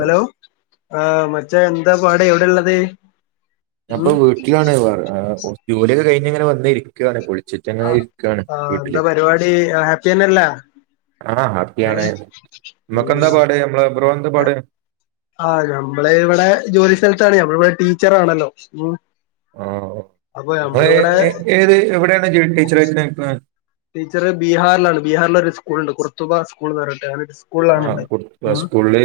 Hello ആ മച്ചാ എന്താ പാട് എവ്ടേള്ളത്? ഞാൻ ഇപ്പോ വീട്ടിലാണ് പറ കോസ്റ്റ്യു ജോലിയൊക്കെ കഴിഞ്ഞ് ഇങ്ങനെ വന്നിരി ക്കയാണ് കുളിച്ചിട്ടങ്ങനെ ആഹ് ഇരിക്കയാണ് ആഹ് വീട്ടില്. എന്താ പരിപാടി ഹാപ്പി തന്നെയല്ലേ ആഹ് ഹാപ്പിയാണ്. ഏഹ് ഇമ്മക്കെന്താ ഉം പാട് മ്മളെ ബ്രോ എന്താ പാട്? ആഹ് ഞമ്മള് ഇവിടെ ജോലി സ്ഥലത്താണ് ഞമ്മള് ഇവടെ ടീച്ചറാണല്ലോ ഉം. ആഹ് അപ്പൊ നിങ്ങളെ നമ്മളിവിടെ ഏഏത് എവിടെയാണ് ജോലി ടീച്ചറായിട്ട് നിൽക്കണേ? ടീച്ചർ ബീഹാറിലാണ് ബീഹാറില് ഒരു സ്കൂളുണ്ട് കുറുത്തൂബ സ്കൂൾന്ന് പറഞ്ഞിട്ട് അങ്ങനൊരു ആഹ് കൂർത്തൂബ സ്കൂളില്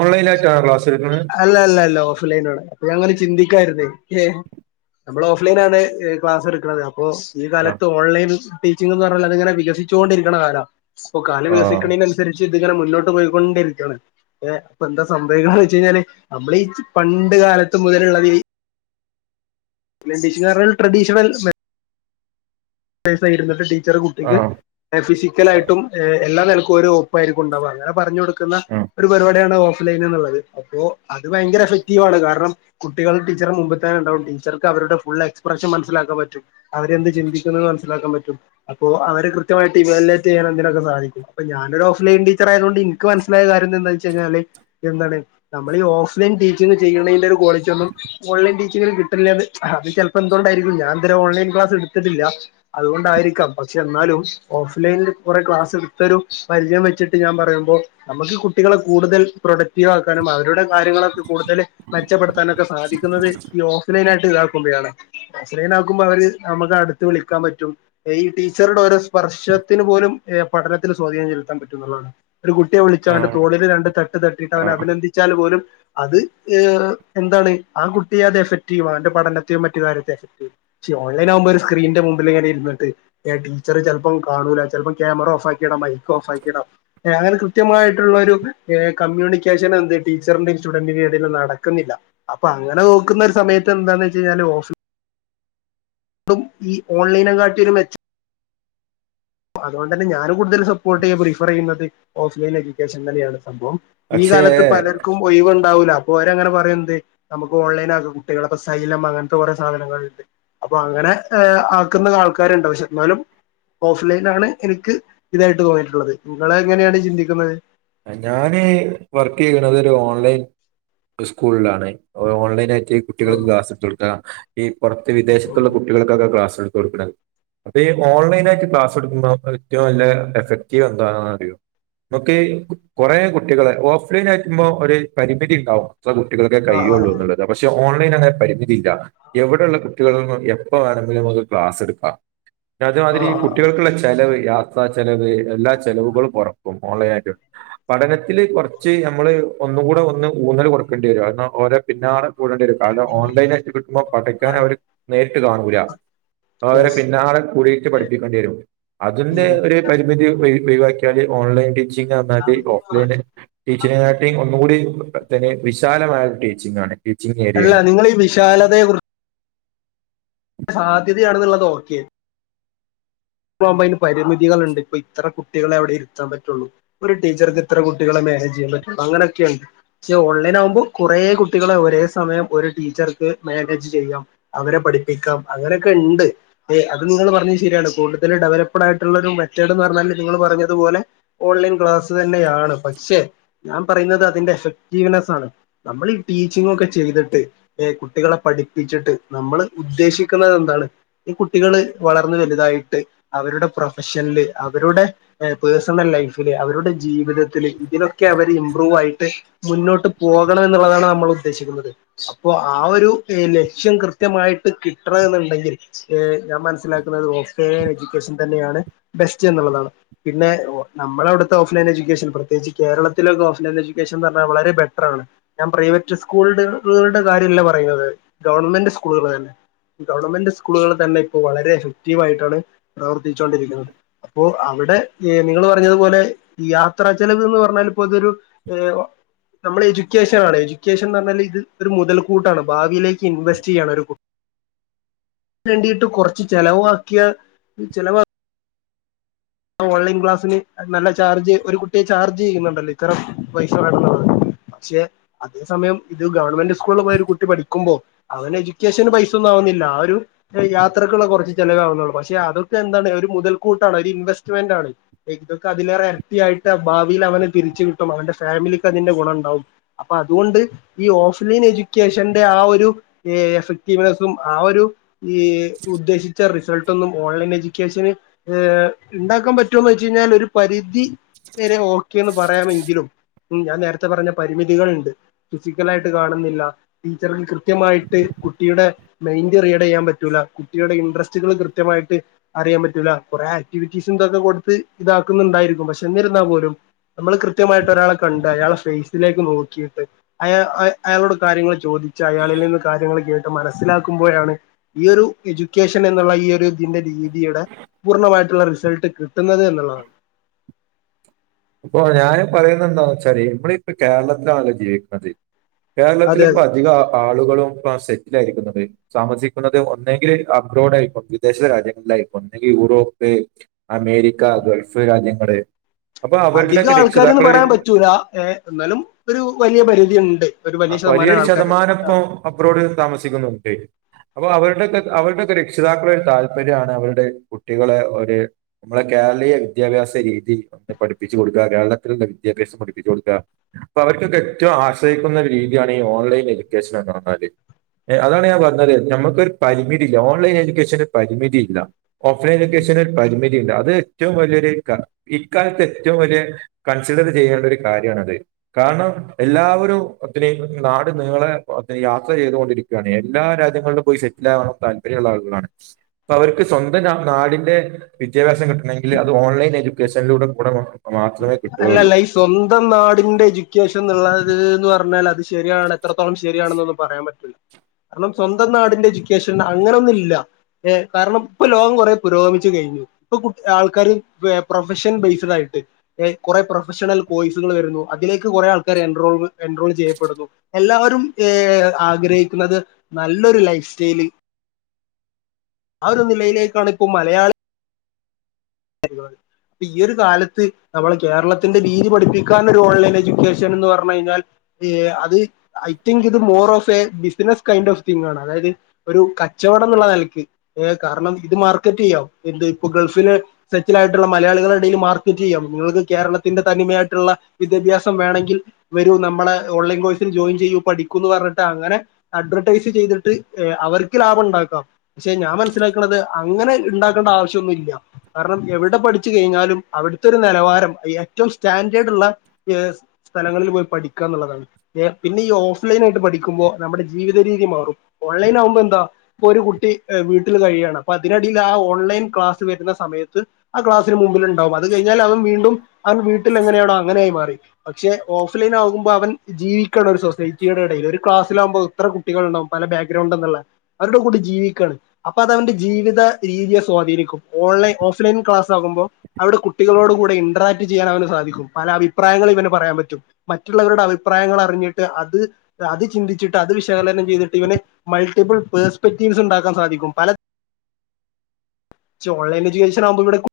ഓൺലൈൻ ആയിട്ടാണോ ക്ലാസ് എടുക്കന്നെ അല്ല അല്ല അല്ല ഓഫ് ലൈനാണ്. അപ്പൊഴങ്ങനെ ചിന്തിക്കായിരുന്നേ ഏഹ് നമ്മൾ ഓഫ് ലൈനാണ് എ ക്ലാസ്സ് എടുക്ക്ണത്. ബോസ് ഈ ആഹ് കാലത്ത് ഓൺലൈൻ ടീച്ചിങ്ങ്ന്ന് പറഞ്ഞാല് അത് ഇങ്ങനെ വികസിച്ചോണ്ടിരിക്കണ കാലാ. ഇപ്പൊ കാലം ആഹ് വികസിക്കണേന് അനുസരിച്ച് ഇതിങ്ങനെ മുന്നോട്ട് പോയിക്കൊണ്ടിരിക്കാണ് ഏഹ് ഇപ്പൊന്താ സംഭവിക്കണേന്നു വെച്ചു കഴിഞ്ഞാല് നമ്മളീ പണ്ട് കാലത്ത് മുതലുള്ളവര് [unintelligible] ട്രഡീഷണൽ മെ പെയ്സായിരുന്നിട്ട് ടീച്ചറ് കുട്ടിക്ക് ആഹ് ഫിസിക്കലായിട്ടും എല്ലാ നെലക്കും ഒരു ഓപ്പായിരിക്കും ഉണ്ടാവ. അങ്ങനെ പറഞ്ഞു കൊടുക്കുന്ന ഒരു പരിപാടിയാണ് ഓ ഫ് ലൈനുള്ളത്. അപ്പോഅത് ഭയങ്കര എഫക്റ്റീവ് ആണ്. കാരണം കുട്ടികൾ ടീച്ചറെ മുമ്പ് തന്നെ ഉണ്ടാവും ടീച്ചർക്ക് അവരുടെ ഫുൾ എക്സ്പ്രഷൻ മനസിലാക്കാൻ പറ്റും അവരെന്ത് ചിന്തി ഇതിൽ നിന്ന് മനസ്സിലാക്കാൻ പറ്റും അപ്പോ അവരെ കൃത്യമായിട്ട് ഇവലേറ്റ് ചെയ്യാ എന്തിനൊക്കെ സാഹായിക്കും അപ്പോ ഞാനൊരു ഓഫ് ലൈൻ ടീച്ചർ ആയത് കൊണ്ട് ഇൻക്ക് മനസ്സിലായ കാര്യം എന്താണ് വെച്ച് കഴിഞ്ഞാല് എന്താണ് നമ്മള് ഈ ഓഫ്ലൈൻ ടീച്ചിങ് ചെയ്യുന്നതിന്റെ ഒരു ക്വാളിറ്റി ഒന്നും ഓൺലൈൻ ടീച്ചിങ്ങിൽ കി അത് ചെലപ്പോ എന്തൊണ്ടായിരിക്കും ഞാൻ ഇത് വരെ ഓൺലൈൻ ക്ലാസ് എടുത്തിട്ടില്ല അതുകൊണ്ടായിരിക്കാം പക്ഷെ എന്നാലും ഓഫ്ലൈനിൽ കൊറേ ക്ലാസ് എടുത്തെരും പരിചയം വെച്ചിട്ട് ഞാൻ പറയുമ്പോ നമ്മക്ക് കുട്ടികളെ കൂടുതൽ പ്രൊഡക്റ്റീവ് ആക്കാനും അവരുടെ കാര്യങ്ങളൊക്കെ കൂടുതല് മെച്ചപ്പെടുത്താനൊക്കെ സാധിക്കുന്നത് ഈ ഓഫ്ലൈനായിട്ട് ഇതാ കുട്ടികളെ ഓഫ് ലൈനാക്കുമ്പോ അവര് നമുക്ക് അടുത്ത് വിളിക്കാൻ പറ്റും ഈ ടീച്ചറുടെ ഓരോ സ്പർശത്തിന് പോലും പഠനത്തിന് സ്വാധീനം ചെലുത്താൻ പറ്റുന്നതാണ് ഒരു കുട്ടിയെ ആഹ് വിളിച്ചാണ്ട് ആഹ് തോളില് രണ്ട് തട്ട് തട്ടിട്ടാണ്ട് അവനെ ആഹ് അഭിനന്ദിച്ചാൽ പോലും അത് എന്താണ് ആ കുട്ടിയെ അത് എഫക്ട് ചെയ്യും അവന്റെ പഠനത്തെയോ മറ്റു കാര്യത്തെ എഫക്ട് ചെയ്യും ഓൺലൈനാകുമ്പോ ഒരു സ്ക്രീന്റെ മുമ്പിൽ ഇങ്ങനെ ഇരുന്നിട്ട് ഏ ടീച്ചറ് ചെല്പ്പം കാണൂല ചെല്പ്പം ക്യാമറ ഓഫാക്കിടാ മൈക്ക് ഓഫാക്കിടാ ഏ അങ്ങനെ കൃത്യമായിട്ടുള്ളൊരു കമ്മ്യൂണിക്കേഷൻ എന്ത് ടീച്ചറിന്റെ സ്റ്റുഡന്റിന്റെയും ഇടേല് നടക്കുന്നില്ല അപ്പൊ അങ്ങനെ നോക്കുന്നൊരു സമയത്ത് എന്താന്ന് വെച്ച് കഴിഞ്ഞാല് ഓഫീസ് ഈ ഓൺലൈനെ കാട്ടിം ഒരു മെച്ച അതുകൊണ്ട് തന്നെ ഞാനും കൂടുതൽ സപ്പോർട്ട് ചെയ്യാ പ്രിഫർ ചെയ്യുന്നത് ഓഫ്ലൈൻ എഡ്യൂക്കേഷൻ തന്നെയാണ് സംഭവം ഈ പക്ഷേ കാലത്ത് പലർക്കും ഒഴവുണ്ടാവില്ല. അപ്പൊ അവരങ്ങനെ പറയും എന്ത് നമുക്ക് ഓൺലൈനാക്കാം കുട്ടികളൊക്കെ ശൈലം അങ്ങനത്തെ കൊറേ സാധനങ്ങള്ണ്ട് അപ്പൊ അങ്ങനെ ആക്കുന്ന ആൾക്കാര്ണ്ട് പക്ഷെ എന്നാലും ഓൺലൈനാണ് എനിക്ക് ഇതായിട്ട് തോന്നിയിട്ടുള്ളത് നിങ്ങള് എങ്ങനെയാണ് ചിന്തിക്കുന്നത് ഞാന് വർക്ക് ചെയ്യ്ണത് ഒരു ഓൺലൈൻ സ്കൂളിലാണ് ഓൺലൈനായിട്ട് ഓ കുട്ടികൾക്ക് ക്ലാസ്സെടുത്തു കൊടുക്ക ഈ പൊറത്ത് ഓ ഓ. വിദേശത്തുള്ള കുട്ടികൾക്കൊക്കെ ക്ലാസ് എടുത്ത് കൊടുക്കണത് അപ്പ ഈ ഓൺലൈനായിട്ട് ക്ലാസ് എടുക്കുമ്പോ ഏറ്റവും നല്ല എഫക്റ്റീവ് എന്താണ് അറിയോ ഓക്കെ കൊറേ കുട്ടികളെ ഓഫ്ലൈൻ ആയിരിക്കുമ്പോ ഒരു പരിമിതി ഉണ്ടാവും ഇത്ര കുട്ടികളൊക്കെ ആ ആ കഴിയുള്ളൂ എന്നുള്ള പക്ഷെ ഓൺലൈൻ അങ്ങനെ പരിമിതില്ല എവിടെയുള്ള കുട്ടികളും എപ്പം വേണമെങ്കിലും അത് ക്ലാസ് എടുക്കാം ആ ആ ആ അതേമാതിരി കുട്ടികൾക്കുള്ള ചെലവ് യാ യാത്ര ചെലവ് എല്ലാ ചെലവുകളും കുറക്കും ഓൺലൈനായിട്ട് പഠനത്തില് കുറച്ച് നമ്മള് ഒന്നുകൂടെ ഒന്ന് ഊന്നൽ കൊടുക്കേണ്ടി വരും കാരണം ഓരേ പിന്നാലെ കൂടേണ്ടിവരും കാരണം ഓൺലൈനായിട്ട് കിട്ടുമ്പോ ആ പഠിക്കാൻ അവര് നേരിട്ട് കാണൂല്ല അവരെ യെസ് പിന്നാലെ കൂടിയിട്ട് പഠിപ്പിക്കേണ്ടി വരും അതിന്റെ ഉം ഒരു പരിമിതി ഒഴിവാക്കി [unintelligible] ഓൺലൈൻ ടീച്ചിങ് എന്നാല് ഓഫ്ലൈന് ടീച്ചിങ്ങ്നാട്ടിം ഒന്നും കൂടി തന്നെ വിശാലമായ ടീച്ചിങ്ങാണ് അല്ല നിങ്ങള് ഈ വിശാലതയെ കുറ് സാധ്യതയാണുള്ളത് ഓക്കേ ഓഫ്ലൈനാകുമ്പോ അതിന് പരിമിതികളുണ്ട് ഇപ്പ ഇത്ര കുട്ടികളെ അവിടെ ഇരുത്താൻ പറ്റുള്ളു ഒരു ടീച്ചർക്ക് ഇത്ര കുട്ടികളെ മാനേജ് ചെയ്യാൻ പറ്റുള്ളൂ അങ്ങനെയൊക്കെയുണ്ട് പക്ഷെ ഓൺലൈനാകുമ്പോ കൊറേ കുട്ടികളെ ഒരേ സമയം ഒരു ടീച്ചർക്ക് മാനേജ് ചെയ്യാം അവരെ പഠിപ്പിക്കാം അങ്ങനൊക്കെണ്ട് ഏയ് അത് നിങ്ങൾ പറഞ്ഞത് ശരിയാണ് കൂടുത ല് ഡെവലപ്ഡ് ആയിട്ടുള്ള ഒരു മെത്തേഡ് എന്ന് പറഞ്ഞാല് നിങ്ങൾ പറഞ്ഞതുപോലെ ഓൺലൈൻ ക്ലാസ് തന്നെയാണ് പക്ഷെ ഞാൻ പറയുന്നത് അതിന്റെ എഫക്റ്റീവ്നെസ്സ് ആണ് നമ്മള് ഈ ടീച്ചിങ്ങൊക്കെ ചെയ്തിട്ട് ഏ കുട്ടികളെ പഠിപ്പിച്ചിട്ട് നമ്മള് ഉദ്ദേശിക്ക്ന്നത് എന്താണ് ഈ കുട്ടികള് വളർന്ന് വലുതായിട്ട് അവരുടെ പ്രൊഫഷന്ല് അവരുടെ ഏ പേസണൽ ലൈഫില് അവരുടെ ജീവിതത്തില് ഇതിലൊക്കെ അവര് ഇമ്പ്രൂവായിട്ട് മുന്നോട്ട് പോകണം എന്നുള്ളതാണ് നമ്മള് ഉദ്ദേശിക്കുന്നത് അപ്പൊ ആ ഒരു ലക്ഷ്യം കൃത്യമായിട്ട് കിട്ട്റ്ന്ന്ണ്ടെങ്കിൽ ഏ ഞാൻ മനസ്സിലാക്കുന്നത് ഓഫ്ലൈൻ എഡ്യൂക്കേഷൻ തന്നെയാണ് ബെസ്റ്റ് എന്നുള്ളതാണ് പിന്നെ ഒ നമ്മളവുട്ത്തെ ഓഫ്ലൈൻ എഡ്യുക്കേഷൻ പ്രത്യേകിച്ച് കേരളത്തിലൊക്കെ ഓഫ്ലൈൻ എഡ്യൂക്കേഷൻന്ന് പറഞ്ഞാ വളരെ ബെട്ട്രാണ്. ഞാൻ പ്രൈവറ്റ് സ്‌കൂൾട്കളുടെ കാര്യല്ല പറയുന്നത് ഗവൺമെന്റ് സ്കൂൾകളന്നെ ഗവണ്മെന്റ് സ്കൂളുകൾ തന്നെ ഇപ്പോ വളരെ എഫക്റ്റീവായിട്ടാണ് പ്രവർത്തിച്ചോണ്ടിരിക്കുന്നത്. അപ്പോ അവ്ടെഏ നിങ്ങള് പറഞ്ഞതുപോലെ യാത്രചെലവ്ന്ന് പറഞ്ഞാൽ ഇപ്പോതൊരു ഏഹ് ഒ നമ്മള് എഡ്യൂക്കേഷനാണ് എഡ്യൂക്കേഷൻന്നർഞാല് ഇത് ഒരു മുതൽ കൂട്ടാണ് ഭാവിയിലേക്ക് ഇൻവെസ്റ്റ് ചെയ്യാണ് ഒരു കു തെണ്ടിയിട്ട് കൊറച്ച് ചെലവാക്കിയ ചിലവാ ഓൺലൈൻ ക്ലാസ്സിന് നല്ല ചാർജ് ഒരു കുട്ടിയെ ചാർജ് ചെയ്യുന്നുണ്ടല്ലോ ഇത്ര പൈസ വേണന്ന്ള്ളത് പക്ഷെ അതേ സമയം ഇത് ഗവൺമെന്റ് സ്കൂൾൽ ഒരുകുട്ടി പഠിക്കുമ്പോ അവന് എഡ്യൂക്കേഷന് പൈസൊന്നും ആവുന്നില്ല ആ ഒരു യാത്രക്കുള്ള കുറച്ച് ചെലവേആവുന്നൊള്ളു പക്ഷെ അതൊക്കെ എന്താണ് ഒരു മുതൽക്കൂട്ടാണ് ഒരു ഇൻവെസ്റ്റ്മെന്റ് ആണ്. എയ് ഇതൊക്കെ അതിലേറെ ഇരട്ടിയായിട്ട് ഭാവിയിൽ അവൻതിര്ച്ച് കിട്ടും അവന്റെ ഫാമിലിക്ക് അതിന്റെ ഗുണം ഇണ്ടാവും. അപ്പൊ അതുകൊണ്ട് ഈ ഓഫ്ലൈൻ എഡ്യൂക്കേഷന്റെ ആ ഒരു ഏ എഫക്റ്റീവേസും ആ ഒരു ഈ ഉദ്ദേശിച്ച റിസൾട്ടൊന്നും ഓൺലൈൻ എഡ്യൂക്കേഷന് ഏ ഇണ്ടാക്കാൻ പറ്റൊന്നോഴ്ചഴിഞ്ഞാൽ ഒരു പരിധി വരെ ഓക്കെന്ന് പറയാമെങ്കിലും. ഉം ഞാൻ നേരത്തെ പറഞ്ഞ പരിമിതികൾണ്ട്ഫിസിക്കലായിട്ട് കാണുന്നില്ല. ടീച്ചർന് കൃത്യമായിട്ട് കുട്ടിയുടെ മൈൻഡ് റിയേഡ് ചെയ്യാൻ പറ്റൂല കുട്ടിയുടെ ഇൻട്രസ്റ്റുകൾ കൃത്യമായിട്ട് അറിയാൻ പറ്റൂല്ല കുറേ ആ ക്ടിവിറ്റീസും ഇതൊക്കെ കൊടുത്ത് ഇതാക്കുന്നുണ്ടായിരിക്കും പക്ഷെ എന്നിരുന്നാൽ പോലും നമ്മൾ കൃത്യമായിട്ട് ഒരാളെ കണ്ട് അയാളെ ഫെയ്സിലേക്ക് നോക്കിയിട്ട് അയാ അഹ് അയാളോട് കാര്യങ്ങൾ ചോദിച്ച് അയാളിൽ നിന്ന് കാര്യങ്ങൾ കേട്ട് മനസ്സിലാക്കുമ്പോഴാണ് ഈ ഒരു എഡ്യൂക്കേഷൻ എന്നുള്ള ഈ ഒരു ഇതിന്റെ രീതിയുടെ പൂർണ്ണമായിട്ടുള്ള റിസൾട്ട് കിട് ട്ടുന്നത് എന്നുള്ളതാ ഇപ്പൊ ഞാന് പറയുന്നതെന്താന്ന് വെച്ചാല് നമ്മളിപ്പോ കേരളത്തിലാണല്ലോ ജീവിക്കണത്. കേരളത്തില് അതെ ഇപ്പ അതെ അധിക ആ ആളുകളും ആ സെറ്റായിരിക്കുന്നത്. താമസിക്കുന്നത് ഒന്നേങ്കില് അബ്റോഡ് ആയിപ്പം വിദേശ രാജ്യങ്ങളിലായിപ്പോ ഒന്നെങ്കി യൂറോപ്പ്, അമേരിക്ക ഗൾഫ് രാജ്യങ്ങള്. അപ്പൊ അവരുടെയൊക്കെ അധികാൾക്കാര്ന്ന് രക്ഷിതാക്കളൊരു പറയാൻ പറ്റൂല ഏ എന്നാലും. ഒരു വലിയ പരിധിയുണ്ട് ഒരു വലിയ ശതമാനം ആൾക്കാരുണ്ട് താ അബ്റോഡ് താമസിക്കുന്നോർക്ക്. അപ്പൊ അവരുടെക്കെ അവരുടെക്കെ രക്ഷിതാക്കള ഒരു താല്പര്യമാണ് അവരുടെ കുട്ടികളെ ഒര് നമ്മളെ കേരളീയ വിദ്യാഭ്യാസ രീതി ഒ പഠിപ്പിച്ചച്ച് കൊടുക്കുക കേരളത്തിലുള്ള വിദ്യാഭ്യാസം പഠിപ്പിച്ചു കൊടുക്കുക. അപ്പൊ അവർക്കൊക്കെ ഏറ്റം ആശ്രയിക്കുന്ന രീതിയാണ് ഈ ഓൺലൈൻ എഡ്യൂക്കേഷൻ എന്ന് പറഞ്ഞാല്. എ അതാണ് ഞാൻ പറഞ്ഞത് നമ്മുക്കൊരു പരിമിതി ഇല്ല ഓൺലൈൻ എഡ്യൂക്കേഷന് പരിമിതി ഇല്ല. ഓഫ്ലൈൻ എഡ്യേഷൻ ഒരു പരിമിതിണ്ട് അത്ഏറ്റവും വലിയൊരു ക കി ഇക്കാലത്ത് ഏറ്റവും വലിയ കൺസിഡറി ചെയ്യേണ്ട ഒരു കാര്യാണത്. കാരണം എല്ലാവരും ഒത്തിരി നാട്നീളെ ഒത്തിരി യാത്ര ചെയ്തുകൊണ്ടിരിക്കും. ക്കാണ് എല്ലാ രാജ്യങ്ങളിലും പോയി സെറ്റ്ലാവാള്ള താല്പര്യള്ള ആളുകളാണ് അപ്പവര്ക്ക് സ്വന്തം ആ നാടിന്റെ വിദ്യാഭ്യാസം കിട്ടണെങ്കിൽ അത് ഓൺലൈൻ എഡ്യൂക്കേഷനിലൂടെ കൂടെ വാ അല്ലല്ല ഈ സ്വന്തം നാടിന്റെ എജുക്കേഷൻന്നുള്ളത്ന്ന് ർഞ്ഞാലത് ശെരിയാണ് എത്രത്തോളം ശെരിയാണെന്നൊന്നും പറയാൻ പറ്റൂല ര്ണം സ്വന്തം നാടിന്റെ എജുക്കേഷൻ അങ്ങനൊന്നില്ല ഏ കാരണംപ്പം ലോകം കൊറെ പുരോഗമിച്ച് കയ്ഞ്ഞു ഇപ്പൊ കു ആൾക്കാര് എ പ്രൊഫഷൻ ബെയ്സ്ഡായിട്ട് എ കൊറെ പ്രൊഫഷണൽ കോഴ്സുകൾ വെര്ന്നു അതിലേക്ക് കൊറെ ആൾക്കാര് എൻറോവ് എൻറോൾ ചെയ്യപ്പെടുന്നു എല്ലാവരും ഏ ആഗ്രഹിക്കുന്നത് നല്ലൊരു ലൈഫ് സ്റ്റൈല് ആ ഒരു നിലയിലേക്കാണ് പ്പോ മലയാളി അരിവാൾ പ്പൊ ഈ ഒരു കാലത്ത് നമ്മളെ കേരളത്തിന്റെ രീതി പഠിപ്പിക്കാൻ ഒരു ഓൺലൈൻ എജുക്കേഷൻന്ന് പർഞ്ഞു കയ്ഞ്ഞാൽ ഏ അത് ഐ തിങ്ക് ഇത് more of a business kind of thing ആണ് അതായത് ഒരു കച്ചവടം ന്ന്ള്ള നെൽക്ക് ഏ കാരണം ഇത് മാർക്കറ്റെയ്യാം എന്ത് പ്പൊ ഗൾഫില് സെറ്റിലായിട്ടുള്ള മലയാളികളെടേല് മാർക്കറ്റെയ്യാം ങ്ങൾത് കേരളത്തിന്റെ തനിമയായിട്ടുള്ള വിദ്യാഭ്യാസം വേണെങ്കിൽ വെരൂ നമ്മളെ ഓൺലൈൻ കോഴ്സിൽ ജോയിൻ ചെയ്യൂ പഠിക്കൂന്ന് പർഞ്ഞിട്ടങ്ങനെ അഡ്വർടൈസ് ചെയ്തിട്ട് എ അവർക്ക്ലാഭണ്ടാക്കാം പക്ഷെ ഞാൻ മൻസ്സിലാക്ക്‌ണത് അങ്ങനെ ണ്ടാക്കണ്ട ആവശ്യോന്നുല്ല കാരണം എവടെ പഠിച്ച് കഴിഞ്ഞാലും അവിട്ത്തൊരു നെലവാരം ഏറ്റവും സ്റ്റാൻഡേഡുള്ള എസ് സ്ഥലങ്ങളില് പോയി പഠിക്കാന്ന്ളളതാണ് എ പിന്നെ ഇ ഓഫ് ലൈനായിട്ട് പഠിക്കുമ്പോ നമ്മുടെ ജീവിത രീതി മാറും ഓൺലൈനാകുമ്പെന്താ പ്പൊരു കുട്ടി എ വീട്ടിൽ കയ്യാണ് അപ്പൊതിനെടേല് ആ ഓൺലൈൻ ക്ലാസ് വെര്ന്ന സമയത്ത് ത് ആ ക്ലാസ്സിന് മുമ്പില്ണ്ടാവും അത് കയ്ഞ്ഞാലവൻ വീണ്ടും അവൻ വീട്ടിലെങ്ങനെണോ അങ്ങനെയായി മാറി പക്ഷെ ഓഫ്‌ലൈനാകുമ്പോ അവൻ- - ജീവിക്കണം ഒരു സൊസൈറ്റിടെടേല് ഒരു ക്ലാസ്സിലാകുമ്പോ എത്ര കുട്ടികള്ണ്ടാവും പല ബാഗ്രൗണ്ട്ന്ന്ള്ളെ അവര്ടെ കൂടെ ജീവിക്കാണ് അപ്പതവന്റെ ജീവിത രീതിയെ സ്വാധീനിക്കും ഓൺലൈൻ ഓഫ് ഫ്‌ലൈൻക്ലാസ്സാകുമ്പൊ അവടെ കുട്ടികളോടുകൂടെ ഇഡ്രാറ്റ്ചെയ്യാനവന് സാധിക്കും പല അഭിപ്രായങ്ങളിവന് പറയാൻ പറ്റും മറ്റുള്ളവരുടെ അഭിപ്രായങ്ങള റിഞ്ഞിട്ട് അത് അത് ചിന്തിച്ചിട്ട് അത് വിശകലനം ചെയ്തിട്ടിവന് മൾട്ടിപ്പിൾ പേസ്പെക്റ്റീവ്സ് ണ്ടാക്കാൻ സാധിക്കും പല ച്ച ഓൺലൈൻ ജി എസ് ച്ചറാവുമ്പൊ വടെ കു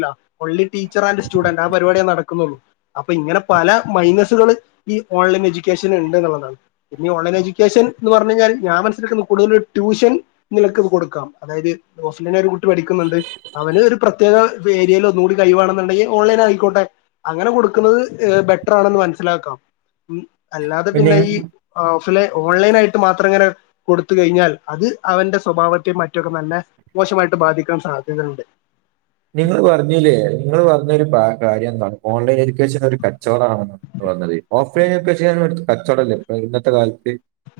ല്ല ഒൺലി ടീച്ചറാൻഡ് സ്റ്റുഡന്റ് ആ പരിപാടിയെ നടക്ക്‌ന്നുള്ളൂ [unintelligible] അപ്പൊ ഇങ്ങനെ പല മൈനസുകള് ഇ ഓൺലൈൻ എജുക്കേഷന് ഇണ്ട്ന്ന്ള്ളതാണ് ഇ ഓൺലെൻ എജുക്കേഷൻ ന്ന് പർഞ്ഞയ്ഞ്ഞാൽ ഞാൻ മൻസ്സിലാക്കുന്നത് കൂടുതൽ ട്യൂഷൻ നിനക്കിത്കൊടുക്കാം അതായത് [unintelligible] ഒരു കുട്ടി പഠിക്ക്‌ന്നുണ്ട് അവന് ഒരു പ്രത്യേകാ വേരിയയിൽ ഒന്നുകൂടി കയിവാണെന്ന്ണ്ടെങ്കിൽ ഓൺലൈനായിക്കോട്ടെ അങ്ങനെ കൊടുക്കുന്നത് എ ബെറ്ററാണെന്ന് മൻസ്സിലാക്കാം അല്ലാതെ പിന്നെ ഈ ഓഫ് ലൈൻ ഓൺലൈനായിട്ട് മാത്രങ്ങനെ കൊടുത്ത് കയ്ഞ്ഞാൽ അത് അവന്റെ സ്വഭാവത്തെ മറ്റൊരു നല്ല മോശമായിട്ട് ബാധിക്കാൻ സാധ്യത ണ്ട് നിങ്ങള് പറഞ്ഞിലേ ഇങ്ങൾ പർഞ്ഞൊരു ബ കാര്യന്താണ് ഓൺലൈനെജുക്കേഷൻ ഒരു കച്ചോ ച്ചോടാണ് ന്ന് പർഞ്ഞത് ഓഫ്ലൈനെജുക്കേഷൻ കച്ചോടല്ലേ ഇപ്പ ഇന്നത്തെ കാലത്ത്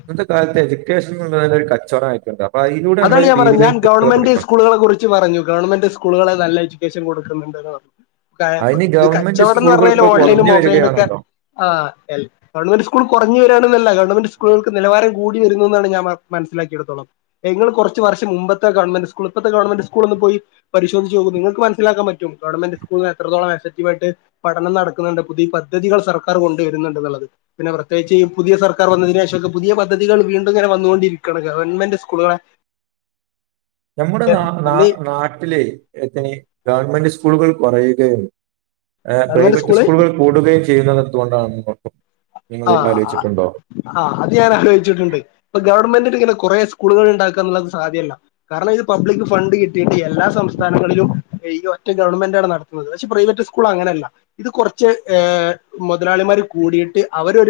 ന്നത്തെ കാലത്ത് എജുക്കേഷൻന്ന്ള്ളതെന്നൊരു കച്ചോടായിട്ട്ണ്ടാവും അതാണ് ഞാൻ പറഞ്ഞത് ഞാൻ ഗവൺമെന്റ് സ്കൂളുകളെ കുറി ച്ചു പറഞ്ഞു ഗവൺമെന്റ് സ്കൂള്കളാ നല്ല എജുക്കേഷൻ കൊടുക്കുന്നുണ്ട്ന്ന് പറഞ്ഞു അതിന് ഇത് ഗവൺമെന്റ് കച്ചോടം ന്ന് സ്കൂളുകൾ പർഞേല് ഇപ്പോൾ ഓൺലൈനും കുറഞ്ഞു ഓഫ് ലൈനൊക്കെ വരികയാണല്ലോ ആ ഗവൺമെന്റ് സ്കൂൾ കൊർഞ് വെരാണ്ന്നല്ല ഗവൺമെന്റ് സ്കൂളുകൾക്ക്‌ നിലവാരം കൂടി വെരുന്നുന്നാണ് ഞാൻ മ മൻസ്സിലാക്കെടുത്തോളം ഇങ്ങള് കൊറച്ച് വർഷം മുമ്പത്തെ ഗവൺമെന്റ് സ്കൂള് ഇപ്പത്തെ ഗവൺമെന്റ് സ്കൂള ഒന്ന് പോയി പരിശോദിച്ച് നോക്കൂ നിങ്ങക്ക് മനസ്സിലാക്കാം പറ്റും ഗവൺമെന്റ് സ്കൂള് എത്രത്തോംളം അസക്റ്റീവായിട്ട് പഠനം നടക്കുന്നുണ്ട് പുതി പദ്ധതികൾ സർക്കാർ കൊണ്ടുവരുന്നുണ്ട് ന്നുള്ളത്. പിന്നെ പ്രത്യേകിച്ച് ഈ പുതിയ സർക്കാർ വന്നതിന് ശേഷക്കേ പുതിയ പദ്ധതികൾ വീണ്ടും ഇങ്ങെനേ വന്നൊണ്ടിരിക്കാണ് ഗവൺമെന്റ് സ് കുടുണെ നമ്മുടെ ന നാ പിന്നെ നാട്ടില് [unintelligible] ഗവൺമെന്റ് സ്കൂളുകൾ കൊറയുകയും ഏഹ് ഗവൺമെന്റ് പ്രൈവറ്റ് സ്കൂള് സ്കൂളുകൾ കൂടുകയും ചെയ്യുന്നത് എന്തുകൊണ്ടാണെന്ന് [unintelligible] ആഹ്‌ ആലോചിച്ചിട്ടുണ്ടോ അ അ ആഹ് അത് ഞാൻ ആലോചിച്ചിട്ടുണ്ട് ഇപ്പൊ ഗവൺമെന്റിന് ഇങ്ങനെ കൊറെേ സ്കൂളുകൾ ണ്ടാക്കാള്ളത് സാധ്യല്ല. കാരണം ഇത് പബ്ലിക് ഫണ്ട് കിട്ടിയിട്ട് എല്ലാ സംസ്ഥാനങ്ങളിലും ഈ ഒറ്റ ഗവൺമെന്റാണ് നട പഷേ പ്രൈവറ്റ് സ്കൂള് അങ്ങനെല്ല ഇത് കൊറച്ച് ഏ മൊതലാളിമാര് കൂടീട്ട് അവരരു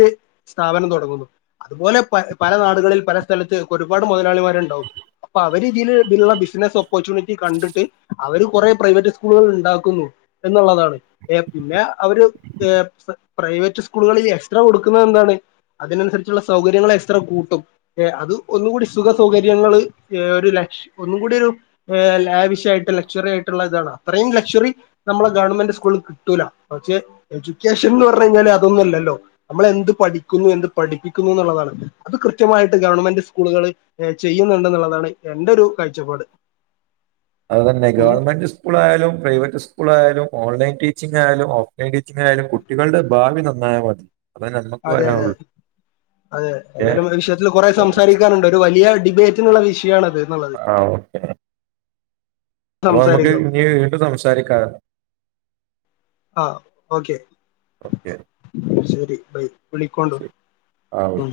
സ്ഥാപനം തൊടങ്ങുന്നു, അതുപോലെ പ പല നാടുകളിൽ പല സ്ഥലത്ത് ഒരുപാട് മൊതലാളിമാരുണ്ടാവും, അപ്പൊ അവര് തില് തില്ള്ള ബിസിനസ് ഓപ്പർച്യൂണിറ്റി കണ്ടിട്ട് അവര് കൊറെ പ്രൈവറ്റ് സ്കൂളുകള് ണ്ടാക്കുന്നു എന്നുള്ളതാണ് ഏ പിന്നെ അവര് ഏ പ്രാ പ്രൈവറ്റ് സ്കൂളുകളില് എക്സ്ട്രാ കൊടുക്കുന്നത് എന്താണ്? അതിനനുസരിച്ചുള്ള സൗകര്യങ്ങള് എക്സ്ട്രാ കൂട്ടും. ഏഹ് അത് ഒന്ന് കൂടി സുഖസൗകര്യങ്ങള് ഏ ഒരു ലക്ഷ ഒന്നും കൂടി ഒരു ഏഹ് ലാവിശ്യായിട്ട് ലക്ഷ്വറിയായിട്ടുള്ള താണ് അത്രയും ലക്ഷ്വറി നമ്മളെ ഗവൺമെന്റ് സ്കൂള് കിട്ടൂലാ, പക്ഷേ എജുക്കേഷൻന്ന് പർഞ്ഞയ്ഞാല് അതൊന്നുല്ലല്ലോ. നമ്മള് എന്ത് പഠിക്കുന്നു എന്ത് പഠിപ്പിക്കുന്നു ന്ന്ള്ളതാണ് അത് കൃത്യമായിട്ട് ഗവൺമെന്റ് സ്കൂളുകള് ഏ ചെയുന്നുണ്ട് ന്ന്ള്ളതാണ് എന്റെ ഒരു കാഴ്ചപ്പാട്. അതന്നെ ഉം ഗവൺമെന്റ് സ് സ്കൂളായാലും പ്രൈവറ്റ് സ്കൂളായാലും ഓൺലൈൻ ടീച്ചിങ് ആയാലും ഓഫ്‌ലൈൻ ടീച്ചിങ് ആയാലും കു ട്ടികൾടെ ഭാവി നന്നായാ മതി. അതേ നമുക്ക് അതെ അതെ പറയാനുള്ളൂ അതെ, ഓക്കെ എതാലും വിഷയത്തില് കൊറെ സംസാരിക്കാന്ണ്ട് ഒരു വലിയ ഡിബേറ്റ് ത്തിന്ള്ള വിഷയാണത്. ആഹ്‌ ഓഹ്. അപ്പൊ നമുക്ക് സംസാരിക്കുക ഇനി വീണ്ടും സംസാരിക്കാ ആഹ്‌ ഓക്കെ ഓക്കെ ശെരി ബൈ. വിളികൊണ്ടു ശരി ആ ഓക്കെ. ഉം.